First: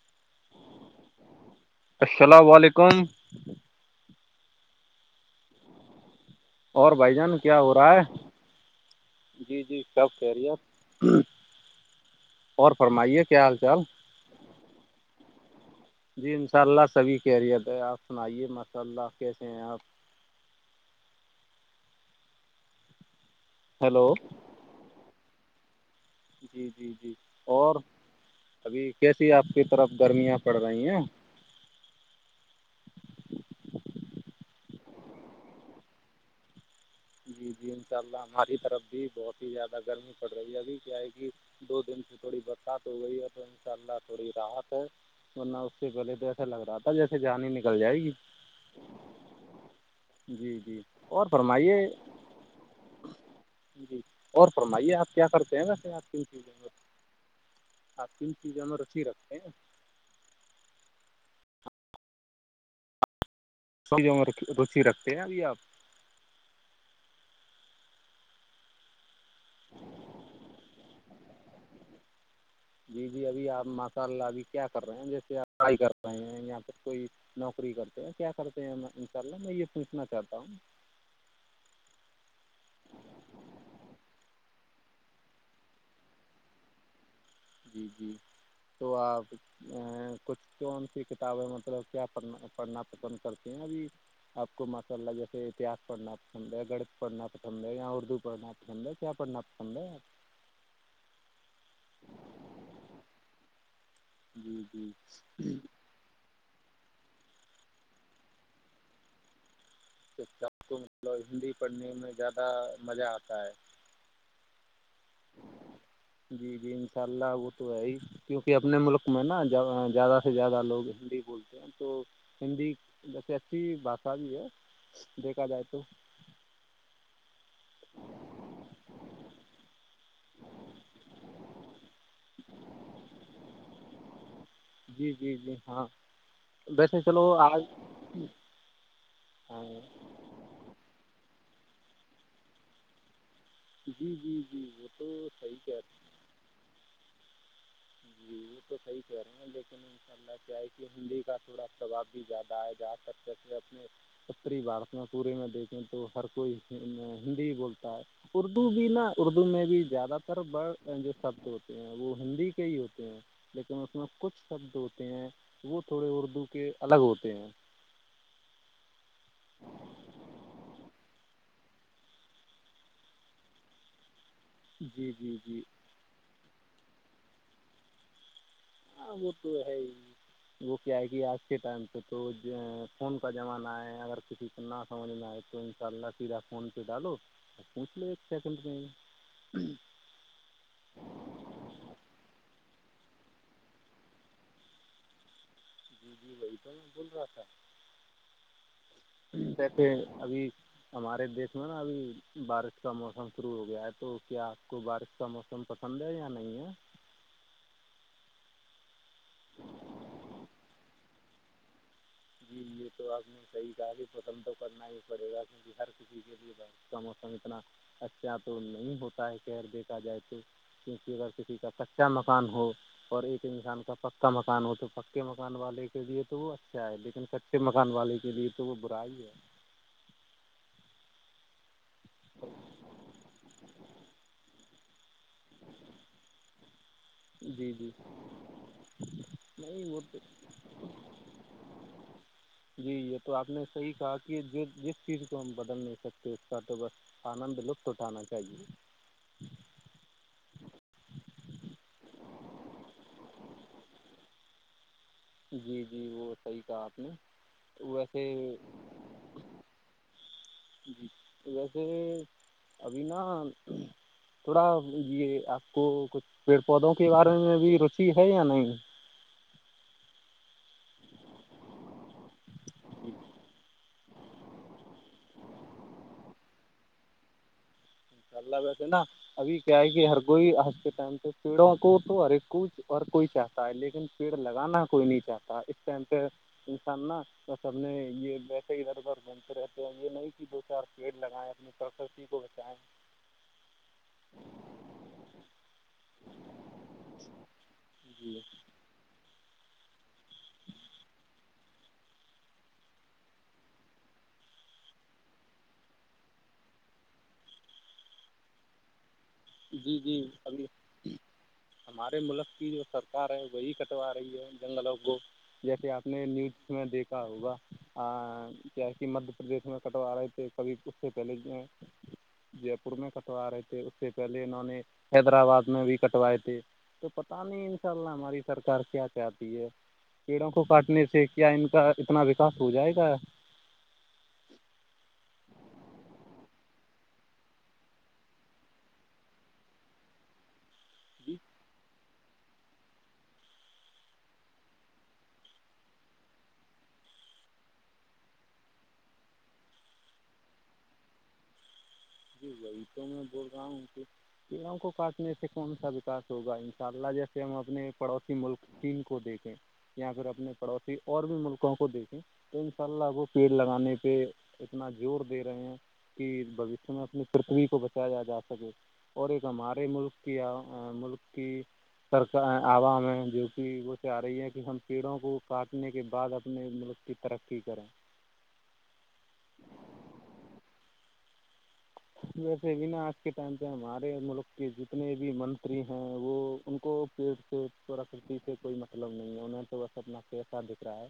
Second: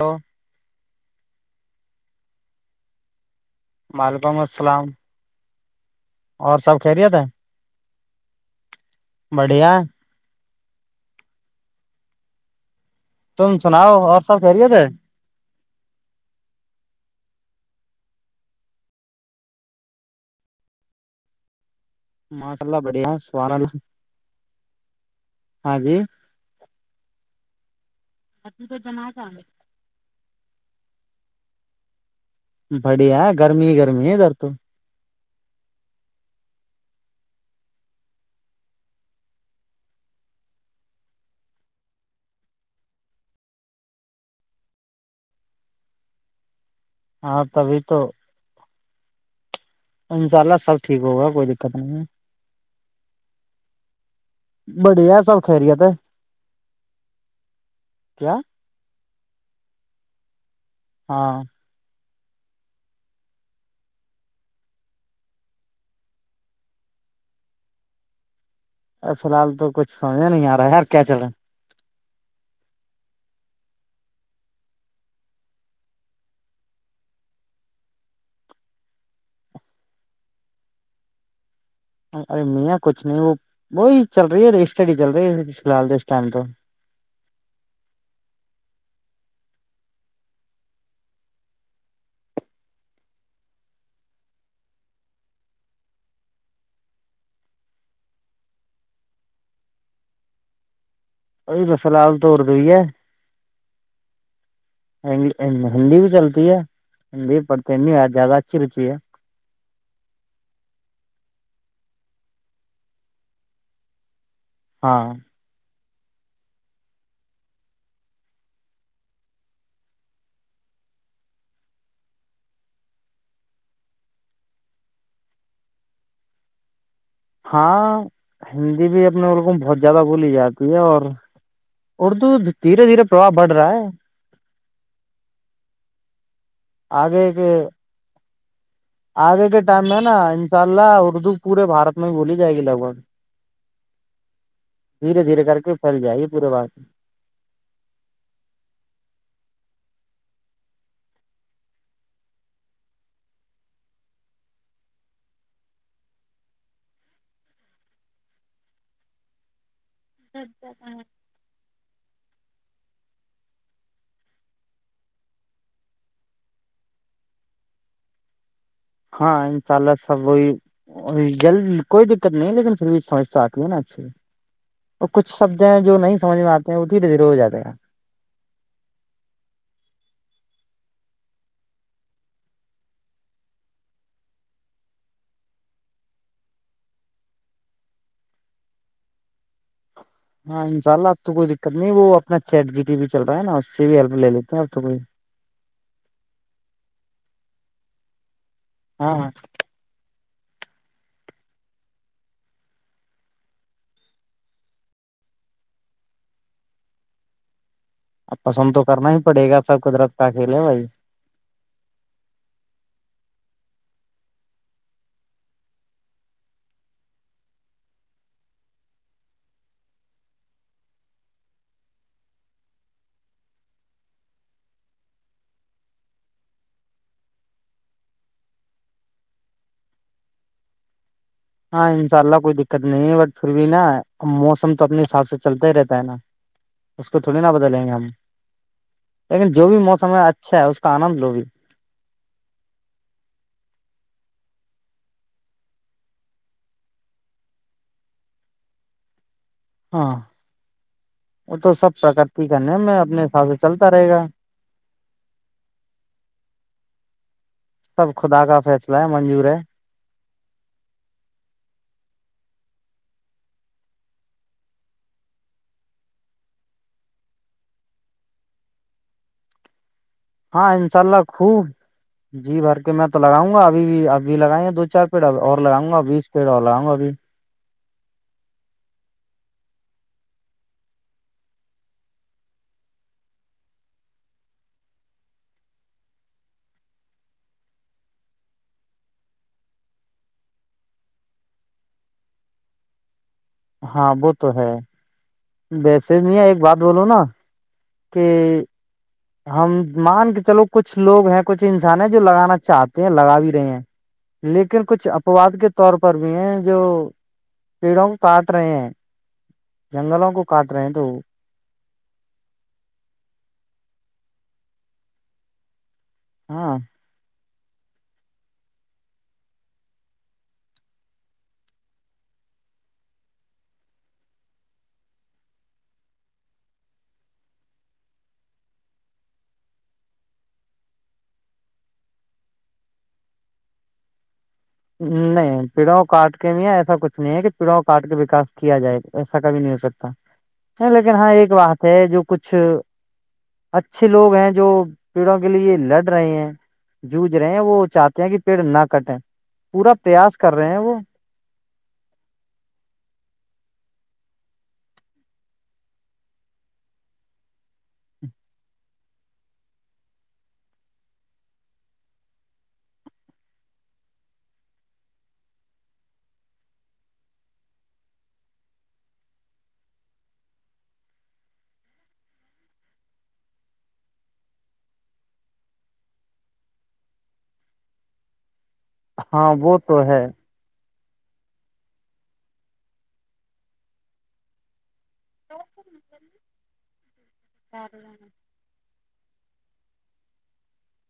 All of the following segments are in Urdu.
ہ السلام علیکم وعلیکم السلام سب اور خیریت بھائی ہے جان کیا ہو رہا ہے جی بڑھیا جی جاب کیریئر اور فرمائیے کیا تم حال چال سناؤ اور سب فیریے تھ جی انشاء اللہ سبھی کییریت ہے آپ سنائیے ماشاء اللہ کیسے ہیں آپ ماسء اللہ بڑھیا سوار ہیلو ہاں جی جی جی جی اور ابھی کیسی آپ کی طرف گرمیاں پڑ رہی ہیں بڑیا گرمی گرمی در توو جی جی انشاء اللہ ہماری طرف بھی بہت ہی زیادہ گرمی پڑ رہی ہے ابھی کیا ہے کہ دو دن سے تھوڑی برسات ہو گئی ہے تو ان شاء اللہ تھوڑی راحت ہے ورنہ اس سے پہلے د اچھا لگ رہا تھا جیسے ہاں جانی نکل تبھی جائے تو گی انشاء اللہ جی سب جی ٹھیک اور ہوگا کوئی دقت فرمائیے نہیں ہے جی اور فرمائیے آپ بڑھیا کیا سب کرتے ہیں خیریت ہے ویسے آپ کن چیزیں میں آپ تین کیا چیزوں میں رچ رکھتے ہیں ہاں رو روچی رکھتے ہیں ابھی آپ ار فی الحال تو کچھ سمجے نہیں آ رہا ہے یار کیا چلے جی جی ابھی آپ ماشاء اللہ ابھی کیا کر رہے ہیں جیسے آپ فرائی کر رہے ہیں یااں پھر کوئی نوکری کرتے ہیں کیا کرتے ہیں ہم انشاء اللہ میں یہ پوچھنا چاہتا ہوں ارےیاں کچ نہیں وہ وہی چل رہی ہے ا اسٹڈی چل رہی ہے فی الحال اس ٹائم تو جی جی تو آپ ا کچھ کون سی کتابیں مطلب کیا پڑھنا پڑھنا پسند کرتی ہیں ابھی آپ کو ماشاء اللہ جیسے اتہاس پڑھنا پسند ڑت پڑھنا پسند ہے یا اردو پڑھنا پسند ہے کیا پڑھنا ہمند ا فلحال تو اردو ہی ہے آپ؟ جی جی ہندی بھی چلتی ہندی پڑھتے زیادہ اچھی رچی ہے پ کو ملو ہندی پڑھنے میں زیادہ مزہ آتا ہے ہاں جی جی انشاء اللہ وہ تو ہے ہی کیونکہ اپنے ملک میں نا زیادہ سے زیادہ لوگ ہندی بولتے تو ہندی جیسے اچھی بھاشا بھی ہے دیکھا جائے تو ہاں ہندی بھی اپنے لگوں بہت زیادہ بولی جاتی ہے اور اردو دھیرے دھیرے پرباؤ پڑ رہا ہے جی جی جی ہاں ویسے چلو آگے کے آج آگے کے ہاں ٹائم میں نا انشاء اللہ اردو پورے بھارت میں ہی بولی جائے گی لگ بھگ جی جی جی وہ تو دھیرے دھیرے صحیح کر کہہ کے پل جائے گ پورے بس جی وہ تو صحیح کہہ رہے ہیں لیکن اللہ کیا ہے کہ ہندی کا تھوڑا ثواب بھی زیادہ آئے جا سکتےسے اپنے اتری بھارت میں پورے میں دیکھیں تو ہر کوئی ہندی ہی بولتا ہے اردو بھی نا اردو میں بھی زیادہ تر بڑ جو شبد ہوتے ہیں وہ ہندی سے ہی ہوتے ہیں لیکن اس میں کچھ شبد ہوتے ہیں وہ تھوڑے اردو کے الگ ہوتے ہیں ہاں انشاء اللہ سبی جلد کوئی دقت نہیں لیکن پھر بھی سمسھ آتی ہے نا اچھیے تو جی کھ جی شبد جی ہیں جو نہیں سمجھ میں آتے ہیں وہ دھیرے دھیرے ہو جاتے ہیںا آ وہ تو ہے وہ کیا ہے کہ آج کے ٹائم پہ تو فون کا زمانہ ہے اگر کسی نا سمج میں آئے تو ان شاء اللہ تیرا فون پہ ڈالو ا کونچو س کوٹ نہیں ہاں انشاء اللہ اب تو کوئی دقت نہیں وہ اپنا چیٹ جی ٹی بھی چ رہا ہے نا اس سے بھی ہیلپ لے لیتے ہیں اب تو کوئی جی جی وہی تو نہیں بول رہا ہاں تھاسے ابھی ہمارے دیش میں نا ابھی بارش کا موسم شروع ہو گیا ہے تو کیا آپ کو بارش کا موسم تم پسند ہے یا نہیں ہے اب پسند تو کرنا ہی پڑے گا سب قدرت کا کھیلے بھائی جی یہ تو آنے صحیح کاار ہی خسم تو کرنا ہی پڑے گا کیونکہ ہر کسی کے لیے کا موسم اتنا اچھا تو نہیں ہوتا ہے کہہر دیکھا جائے تو کیونکہ اگر کسی کا کچا مکان ہو اور ایک انسان کا پکا مکان ہو تو پکے مکان والے کے لیے تو وہ اچھا ہے لیکن لیکن کچے مکان والے کے لیے تو وہ برا ہی ہے ہاں انشاء اللہ کوئی دقت نہیں ہے بٹ پھر بھی نا موسم تو اپنے حساب سے چلتا ہی رہتا ہے نا اس کو تھوڑی نا جی بدلیں جی گے ہم لیکن جو بھی نہیں وہ موسم تو ہے اچھا ہے اس کا آنند لو بھی جی یہ تو آپ نے صحیح کہا کہ ج جس چیز کو ہم بدل نہیں سکتے اس کا تو بس آنند لطف اٹھانا چاہیے ہاں وہ تو سب پرکرتی کا نم ہے اپنے حساب سے چلتا رہے گا جی جی وہ صحیح کہا آپ نے سب خدا کا فیصلہ ہے منجور ہے جی ویسے ابھی نا تھوڑا یہ آپ کو کچھ پیڑ پودوں کے بارے میں بھی روچی ہے یا نہیں ہاں انشاء اللہ خوب جی بھر کے میں تو انشاء لگاؤں گا اب بھی ابھی لگائے دو چار پیڑ ا اور لگؤں گا بیس پیڑ اور لگاؤںا ابھی چلہ بیسے نا ابھی کیا ہے کہ ہر کوئی آج کے ٹائم سے پیڑوں کو تو ہر ایک کو ہر کوئی چاہ تا لیکن پیڑ لگانا کوئی نہیں چاہتا اس ٹائم پہ انسان نا بسبنے یہ بییسے اودھر ادھر رہتے ہیں یہ نہیں کہ دو چار پیڑ لگائیں اپنی پرکسی کو بچائیں ہاں وہ تو ہے ویسے بھییا ایک بات بولو نا جی کہ ہم مان کے چلو کچھ لوگ ہیں کچھ انسان ہے جو لگانا چاہتے ہیں لگا بھی رہے ہیں لیکن کچھ اپواد کے طور پر بھی ہیں جو پیڑوں کو کاٹ رہے ہیں جی جی جنگلوں کو ابھی کاٹ رہے ہیں تو ہمارے ملک کی جو سرکار ہے وہی کٹوا رہی ہے جنگلوں کو جیسے آپ نے نیوز ہاں میں دیکھ ہوگا کیا کہ مدہ پردیش میں کٹوا آ رہے تھے کبھی اس سے پہلے جے پور میں کٹوا رہے تھے اس سے پہلے انہوں نے حیدرآباد میں بھی کٹوائے تھے تو پتا نہیں ان شاء اللہ ہماری سرکار کیا چاہتی ہے پیڑوں کو کاٹنے سے کیا ان کا اتنا وکاس ہو جائے گا نہیں پیڑوںں کاٹ کے بھی ایسا کچھ نہیں ہے کہ پیڑوں کاٹ کے وکاس کیا جائے ایسا کبھی نہیں ہو سکتا لیکن ہاں جی ایک بات ہے جو کچھ اچھے لوگ ہیں جو پیڑوں کے لیے لڑ رہے ہیں جوجھ رہے ہیں وہ چاہتے ہیں کہ پیڑ نہ کٹیں پورا پریاس کر رہے ہیں وہ جی وہی تو میں بول رہا ہوں کہ پڑوں کو کاٹنے سے کون سا وکاس ہوگا ان شاء اللہ جیسے ہم اپنے پڑوسی ملک چین کو دیکھیں یا پھر اپنے پڑوسی اور بھی ملکوں کو دیکھیں تو ان شاء اللہ کو پیڑ لگانے پہ اتنا زور دے رہے ہیں کہ اس میں اپنی پرتھوی کو بچایا جا سکے اور ایک ہمارے ملک کی ملک کی سرک عوام ہیں جو کہہ وہ سے آ رہی ہے کہ ہم پیڑوں کو کاٹنے کے بعد اپنے مطلب کی ترقی کریں ہاں وہ تو ہے ویسے بنا آج کے ٹائم پ ہمارے ملک کے جتنے بھی منتری ہیں وہ ان کو پیٹ سے پراکتی سے کوئی م مطلب نہیں ہے انہیں تو بس اپنا کییسہ دکھ رہا ہے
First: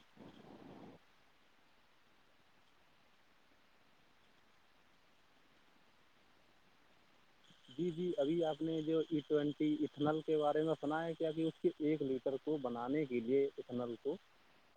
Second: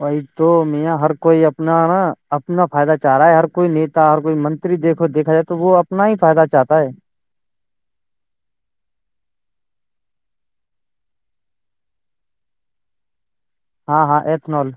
وہی تو میاں ہر کوئی اپنا نا اپنا فائدہ چاہ رہا ہے ہر کوئی نیٹ اور کوئی منتری دیکھو دیکھا جائے تو وہ اپنا ہی فائدہ چاہتا ہے جی جی ابھی آپ نے جو ای ٹوینٹی اتھنل کے بارے میں سنایا ہے کیا کہ ایک لیٹر کو بنانے کے لئے اتنل ہاں کو ہاں ایتھنول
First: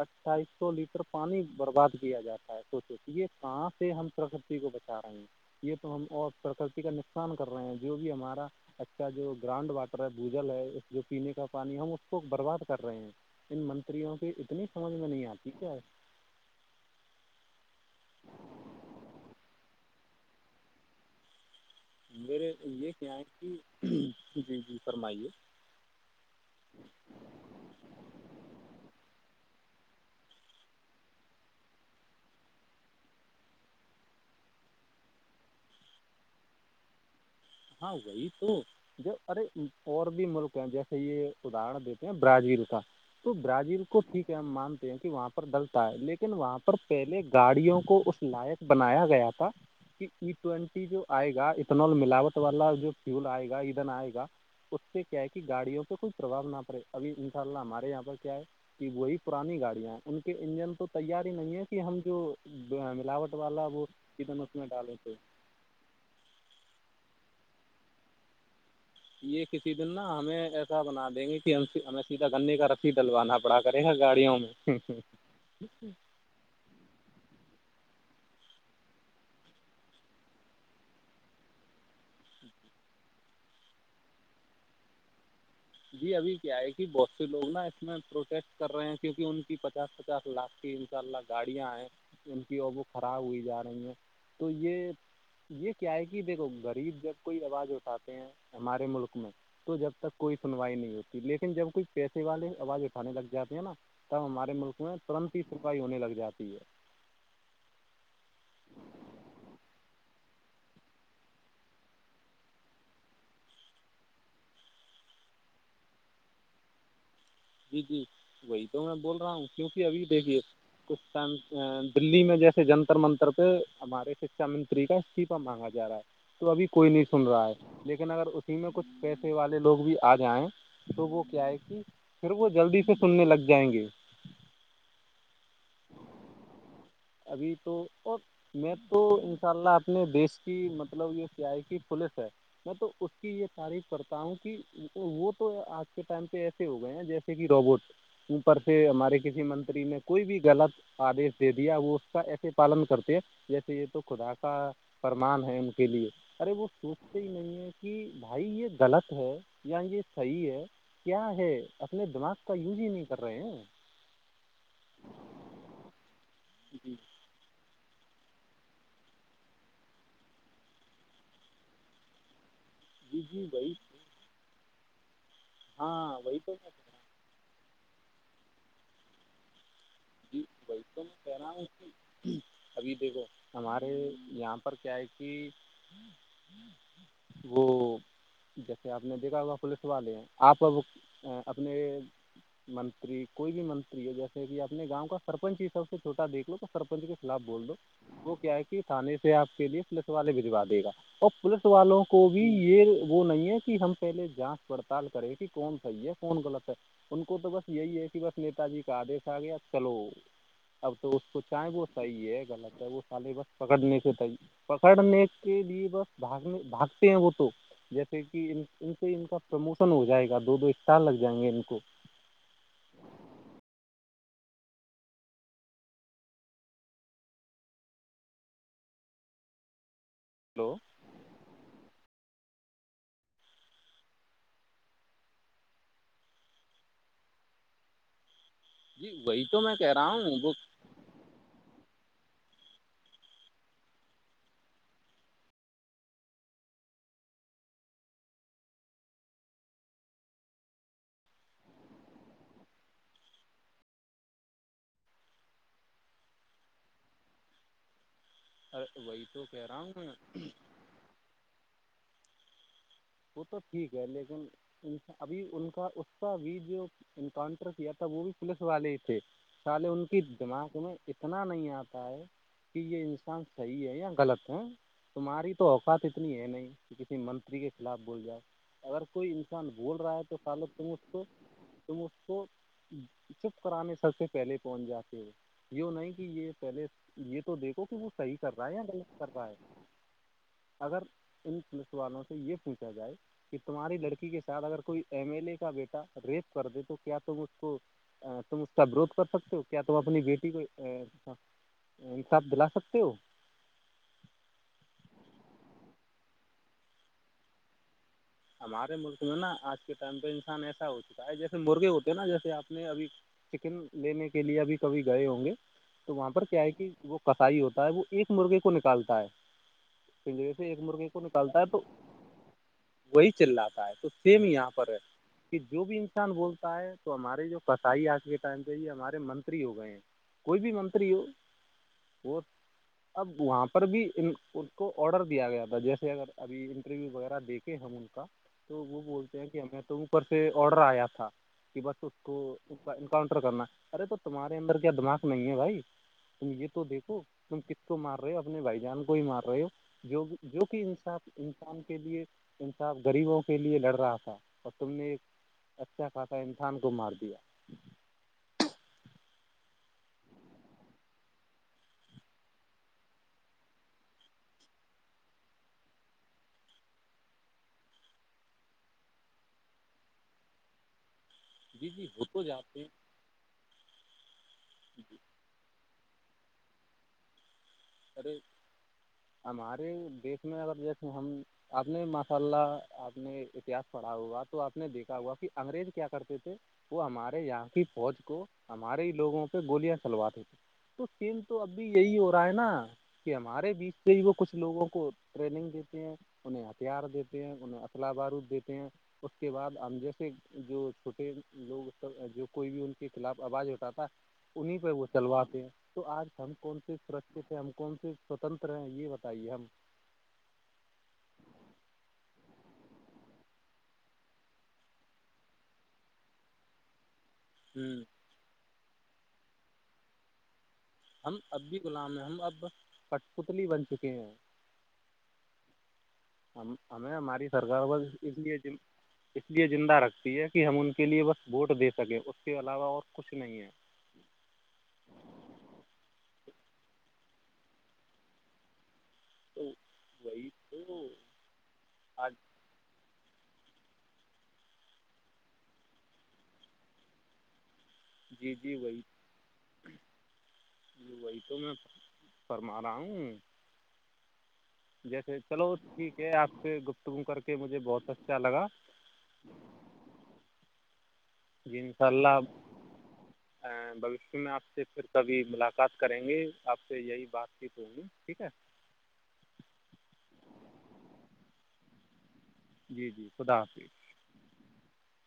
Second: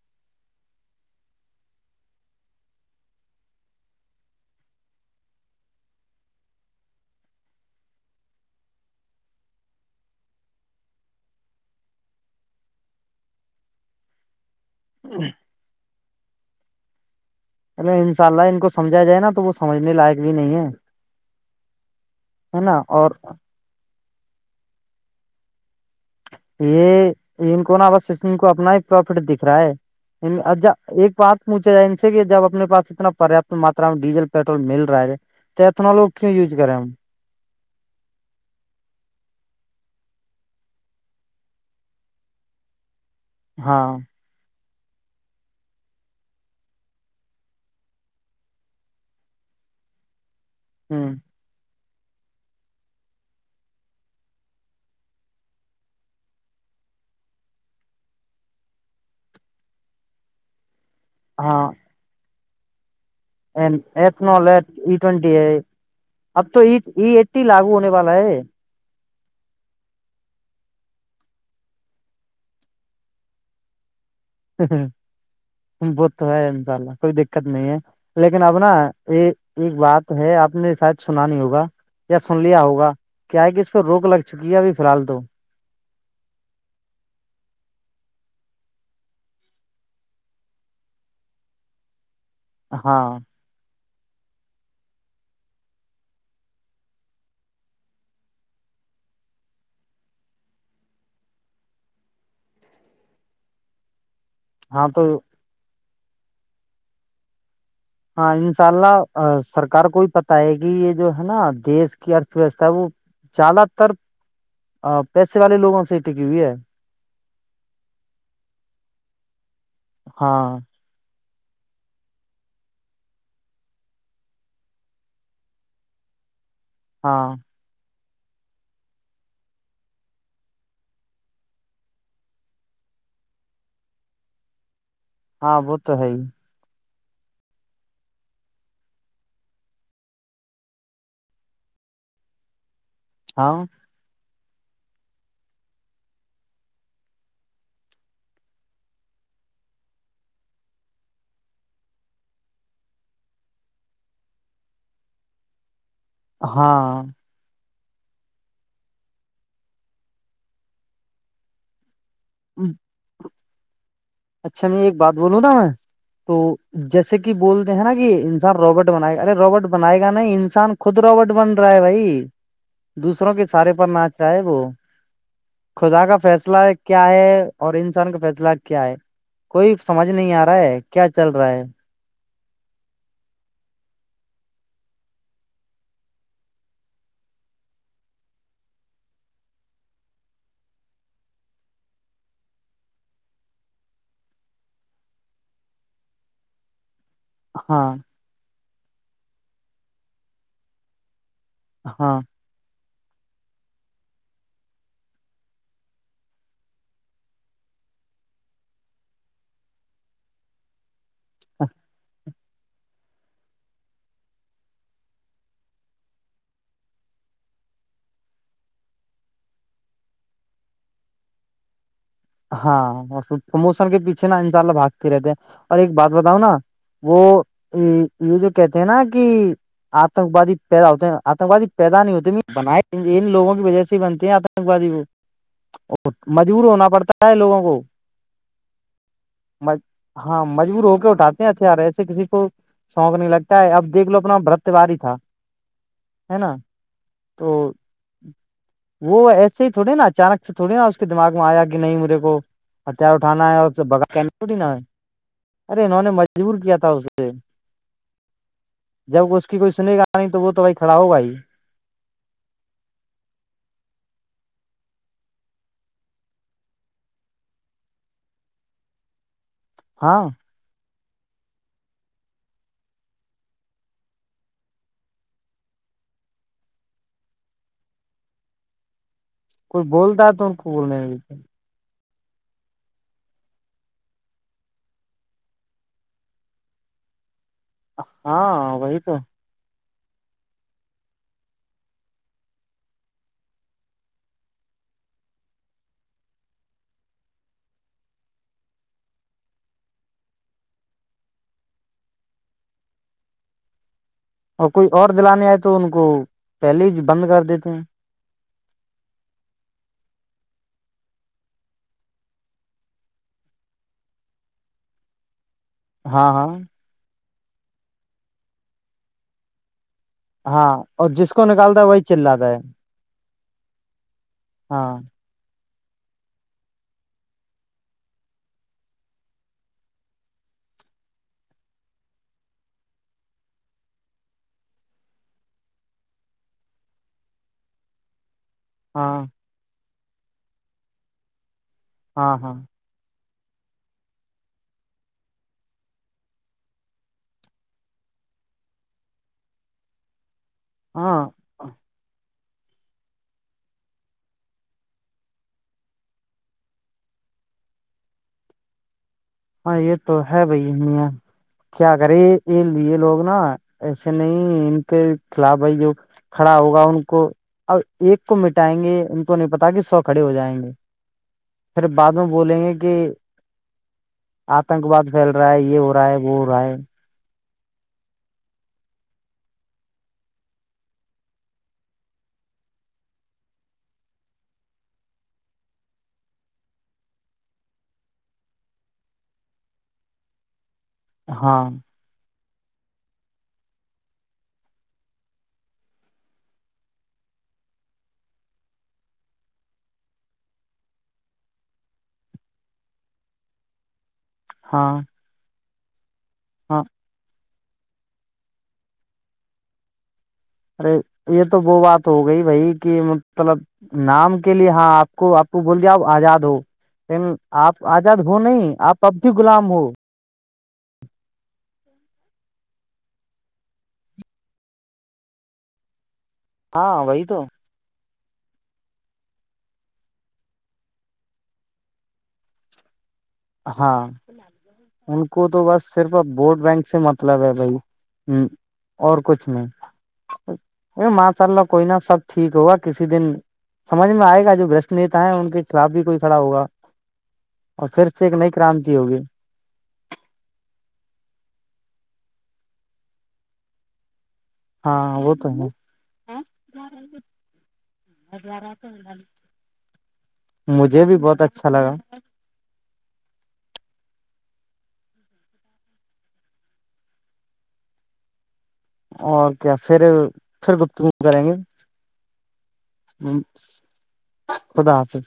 اٹھائیس سو لیٹر پانی برباد کیا جاتا ہے سوچو کہ یہ کہاں سے ہم پرکتی کو بچا رہے ہیں یہ تو ہم اور پرکرتی کا نقصان کر رہے ہیں جو بھی ہمارا اچھا جو گراؤنڈ واٹر ہے بوجل ہے جو پینے کا پانی ہے ہم اس کو برباد کر رہے ہیں ان منتریوں کی اتنی سمجھ میں نہیں آتی کیا چلو ان شاء اللہ ان کو سمجھا جائے نا تو وہ سجھنے لائق بھی نہیں ہے میرے ہے نا یہ اور کیا ہے کہ جی جی فرمائیے یہ ان کو نا بس کو اپنا ہی پروفٹ دکھ رہا ہے اھا ایک بات پوچھا جائے ان سے کہ جب اپنے پس اتنا پریاپت ماترا میں ڈیزل پیٹرول مل رہا ہے تو اتنا لگ کیوں یوز کریں ہم ہاں وہی تو ج ارے اور بھی ملک ہیں جیسے یہ ادرن دیتے ہیں برازیل کا تو برازیل ہاں کو ٹھیک ہم مانتے ہیں کہ وہاں پر ڈلتا ہے لیکن وہاں پر پہلے گاڑیوں کو اس لائق بنایا گیا تھا کہ ای ٹوینٹی ہ جو آئے گا اتنال ملاوٹ والا جو فیول آئے گا ادن آئے گا اس سے کیا ہے کہ گاڑیوں پہ کوئی پربھؤ نہ پڑے ابھی ان شاء اللہ ہمارے یہاں پر کیا ہے کہ وہی پرانی گاڑیاں ہیں ان کے انجن تو تیار ہی نہیں ہے کہ ہم جو ملاوٹ والا وہ ایتن ادھن اس میں ای ڈالیں تھے ٹوینٹی ای اب تو ای ایٹی لاگو ہونے والا ہے یہ کسی دن نا ہمیں ایسا بنا دیں گے کہ ہم ہمیں سیدھا گنے کا رسی ڈلوانا پڑا کرے گا گاڑیوں میں ب تو ہے انشاء اللہ کوئی دقت نہیں ہے لیکن اب نا یہ ایک بات ہے آپ نے شاید سنا نہیں ہوگا یا سن لیا ہوگا کیا ہے کہ اس پہ روک لگ چکی ہے ابھی فی الحال تو جی ابھی کیا ہے کہ بہت سے لوگ نا اس میں پروٹسٹ کر رہے ہیں کیونکہ ان کی پچاس پچاس لاکھ ان شاء اللہ گاڑیاں آئے ان کی اور وہ ہاں خراب ہوئی جا رہی ہیں تو یہ یہ کیا ہے کہ دیکھو غریب جب کوئی آواز اٹھاتے ہیں ہمارے ملک میں تو جب تک کوئی سنوائی نہیں ہوتی لیکن جب کوئی پیسے والے آواز اٹھانے لگ جاتے ہیں نا تب ہمارے ملک ہاں میں تو ترنت ہی سنائی ہونے لگ جاتی ہے ہاں انشاء اللہ سرکار کو بھی پتا ہے کہ یہ جو ہے نا دیش کی ارتھ ویوستھا وہ زیادہ تر پیسے والے لوگوں سے ہی ٹکی ہوئی ہے جی جی وہی تو میں بول رہا ہوں کیوںکہ ابھی دیکھیے ہاں کچھ ٹائم دللی میں جیسے جنتر منتر پہ ہمارے شکچھا منتری کا استیفہ مانگا جا رہا ہے تو ابھی کوئی نہیں سن ہاں رہا ہے لیکن اگر اسی میں کچھ پیسے والے لوگ بھی آ جائیں تو وہ کیا ہے کہ پھر وہ جلدی سے سننے لگ جائیں گے ہاں وہ تو ہے ہی ابھی تو اور میں تو ان شاء اللہ اپنے دیش کی مطلب یہ سیائی کی پوولس ہے میں تو اس کی یہ ہاں تعریف کرتا ہوں کہ وہ تو آج کے ٹائم پہ ایسے ہو گئے ہیں جیسے کہ روبوٹ اوپر سے ہمارے کسی منتری میں کوئی بھی غلط آدیش دے دیا وہ اس کا ایسے پالن کرتے ہیں جیسے یہ تو خدا کا فرمان ہے ان کے لیے ارے وہ ہاں سوچتے ہی نہیں ہے کہ بھائی یہ غلط ہے یا یہ صحیح ہے کیا ہے اپنے دماغ اس کا یوز ہی نہیں کر رہے ہیں اچھا میں ایک بات بولوں نا میں تو جی جیسے کہ کہ بولتے ہیں نا کہ انسان روبٹ بنائے گا ارے روبٹ بنائے گا نہیں انسان خود روبٹ بن رہا ہے بھائی جی دوسروں کے جی سارے وہی پر نہچ رہ ہے وہ خدا کا ہاں وہی تو فیصلہ میں ہے کیا ہے اور انسان کا فیصلہ کیا ہے کوئی سمجھ نہیں جی آ رہا ہے وہی تو کیا میں چل کہہ رہا ہے ہوں ابھی دیکھو ہمارے یہاں پر کیا ہے کہ وہ جیسے آپ نے دیکھا ہوا پولیس والے ہیں آپ اب اپنے منتری کوئی بھی منتری ہے جیسے بھی آپ اپنے گاں کا سرپنچ ہی سب سے چھوٹا دیکھ لو تو سرپنچ کے خلاف بول دو ہاں وہ کیا ہے تھے سے آپ کے لی پولیس والے بھجوا دے گا اور پولیس والوں ہاں کو بھی یہ وہ نہیں ہے کہ ہم پہلے جانچ پڑتال کرے کہ کون صحیح ہے کون غلط ہے ان کو تو بس یہی ہے کہ بس نیتا جی کا آدیش آ گیا چلو اب تو اس کو چاہیں وہ صحیح ہے غط ہے وہ سالے بس پکڑنے کے پکڑنے کے لیے بس بھاگنے بھاگتے ہیں وہ تو جیسے کہ ان سے ان کا پرموشن ہو جائے گا دو دو اسٹال لگ جائیں گے ان کو ہاں پرموشن کے پیچھے نا ان شاء اللہ بھاگتی رہتے اور ایک بات بتاؤ نا وہ یہ جو کہتے ہیں نا کہ آتنکوادی ہلو پیدا ہوتے ہیں آتنک وادی پیدا نہیں ہوتے بنائے ان لوگوں کی وجہ سے ہی بنتے ہیں آتنک وادی وہ اور مجبور ہونا پڑتا ہے لوگوں کو جی وہی تو میں کہہ رہا ہوں ہاں وہ مجبور ہو کے اٹھاتے ہتھیار ہے ایسے کسی کو شوق نہیں لگتا ہے اب دیکھ لو اپنا برت واری تھا ہے نا تو وہ ایسے ہی تھڑی نا اچانک سے تھوڑی نا اس کے دماغ میں آیا گیا نہیں میرے کو ہتھیار اٹھانا ہے اور باٹینا ارے انہوں نے مجبور کیا تھا اسے ارے وہی جب تو اس کی کہہ کوئی رہا ہوں سنے گا میں نہیں تو وہ تو بھائی کھڑا ہوا جی وہ تو ٹھیک ہے لیکن ابھی ان کا اس کا بھی جو انکاؤنٹر کیا تھا وہ بھی پولیس والے تھے چالے ان کی ہاں دماغ میں اتنا نہیں آتا ہے کہ یہ انسان صحیح ہے یا غلط ہے تمہاری تو اوقات اتنی ہے نہیں کہ کسی منتری کے خلاف بول جائے اگر کوئی انسان کوئی بھول رہا ہے بولتا تو ان کو خالت تم بولنے اسھ نہیں کو دیتے تم اسھ کو چپ کرانے سب سے پہلے پہنچ جاتے ہو یوں نہیں کہ یہ پہلے یہ تو دیکھ کہ وہ صحیح کر رہا ہے ہاں یا وہی تو غلط کر رہا ہے اگر ان پلیس والوں سے یہ پوچھا جائے کہ تمہاری لڑکی کے ساتھ اگر کوئی ایم ایل اے کا بیٹا ریپ کر دے تو کیا تم اس کو تم اس کا بوروھ کر سکتے ہو کیا تم اپنی بیٹی کو حساب دلا سکتے ہو اور کوئی اور دلانے آئے تو ان کو پہلے ہی بند کر دیتے ہیں ہمارے ملک میں نا آج کے ٹائم پہ انسان ایسا ہو چکا ہے جیسے مرغے ہوتے ہیں نا جیسے آپ نے ابھی چکن لینے کے لیے ابھی کبھی گئے ہوں گے تو ہاں وہاں پر ہاں کیا ہے کہ وہ کسائی ہوتا ہے وہ ایک مرغے کو نکالتا ہے پنجرے سے ہاں ایک مرغے اور جس کو نکالتا تو ہے وہی چ جاتا ہے وہی چل رہاتا ہے تو سیم یہاں پر ہاں ہے کہ جو بھی انسان بولتا ہے تو ہمارے جو کسائی آج کے ٹائم پہ یہ ہمارے منتری ہو گئے ہیں کوئی بھی منتری ہو اور اب وہاں پر بھی ان ان کو آڈر دیا گیا تھا جیسے اگر ابھی انٹرویو وغیرہ دیکھ ہم ان کا تو وہ ہاں بولتے ہیں کہ ہمیں تو اوپر سے آڈر آیا تھا کہ بس اس ہاں کو ہاں انکاؤنٹر کرنا ارے تو تمہارے اندر کیا دماغ نہیں ہے بھائی تم یہ تو دیکھو تم کس کو مار رہے ہو اپنے بھائی جان کو ہی مار رہے ہو جو جو کہ ہاں انصاف انسان کے لیے انصاف غریبوں کے لیے لڑ رہا تھا اور تم نے ایک اچھا خاصا انسان کو مار دیا ہاں یہ تو ہے بھائی میا کیا کرے یہ لیے لوگ نا ایسے نہیں ان کے خلاف بائی جو کھڑا ہوگا ان کو اب ایک کو مٹائیں گے ان کو نہیں پتا کہ سو کھڑے ہو جائیں گے پھر جی جی بعد ہو میں تو بولیں گے جاتے ہیں کہ آتنکواد پھیل رہا ہے یہ ہو رہا ہے وہ ہو رہا ہے ارے ہمارے دیش میں اگر دیکسے ہم آپ نے ماشاء اللہ آپ نے اتہاس پڑھا ہوا تو آپ نے دیکھا ہوا کہ انگریز کیا کرتے تھے وہ ہمارے یہاں کی فوج کو ہمارے ہی لوگوں پہ گولیاں چلواتے تھے تو سم تو ہاں ابھی یہی ہو رہا ہے نا کہ ہمارے بیچ سے ہی وہ کچھ لوگوں کو ٹریننگ دیتے ہیں انہیں ہتھیار دیتے ہیں انہیں اطلا بارود دیتے ہیں اس کے بعد ہم جیسے جو چھوٹے لوگ جو کوئی بھی ان کے خلاف آواز اٹاتا انہیں پہ ہاں وہ چلواتے ہیں تو آج ہم کون ہاں سےی سرکے سے ہم کون سے سوتنتر ہیں یہ بتائیے ہم ارے یہ تو وہ بات ہو گئی بھائی کہ مطلب نام کے لیے ہاں آپ کو آپ کو بول جیاؤ آزاد ہو پ آپ آزاد ہو نہیں آپ اب بھی غلام ہو ہم اب بھی غلام ہیں ہم اب پٹ پتلی بن چکے ہیں ہاں ہمیں وہی تو ہماری سرکار و ا لی اس لیے زندہ رکھتی ہے کہ ہم ان کے لیے بس ووٹ دے سکیں اس کے علاوہ اور کچھ نہیں ہے ہاں ان کو تو بس صرف ووٹ بینک سے مطلب ہے بھائی ہ اور کچھ تو وہی تو نہیں ماشاء اللہ کوئی نہ سب آج ٹھیک ہوا کسی دن سمجھ میں آئے گا جو برشٹ نتا ہے ان کے خلاف بھی کوئی کھڑا ہوگا اور پھر سے ایک جی نئی جی کرانتی وہی ہوگی وہی تو میں فرما رہا ہوں ہاں وہ جیسے تو ہے چلو ٹھیک ہے آپ سے گفتگو کر کے مجھے بہت اچھا لگا مجھے بھی بہت اچھا جی لگا انشاء اللہ بوشیہ میں آپ سے پھر کبھی ملاقات کریں گے آپ سے یہی بات چیت ہوںگی ٹھیک ہے او کیا پھر پھر گپت گ کریں گے جی جی خدا حافظ ہ خدا حافظ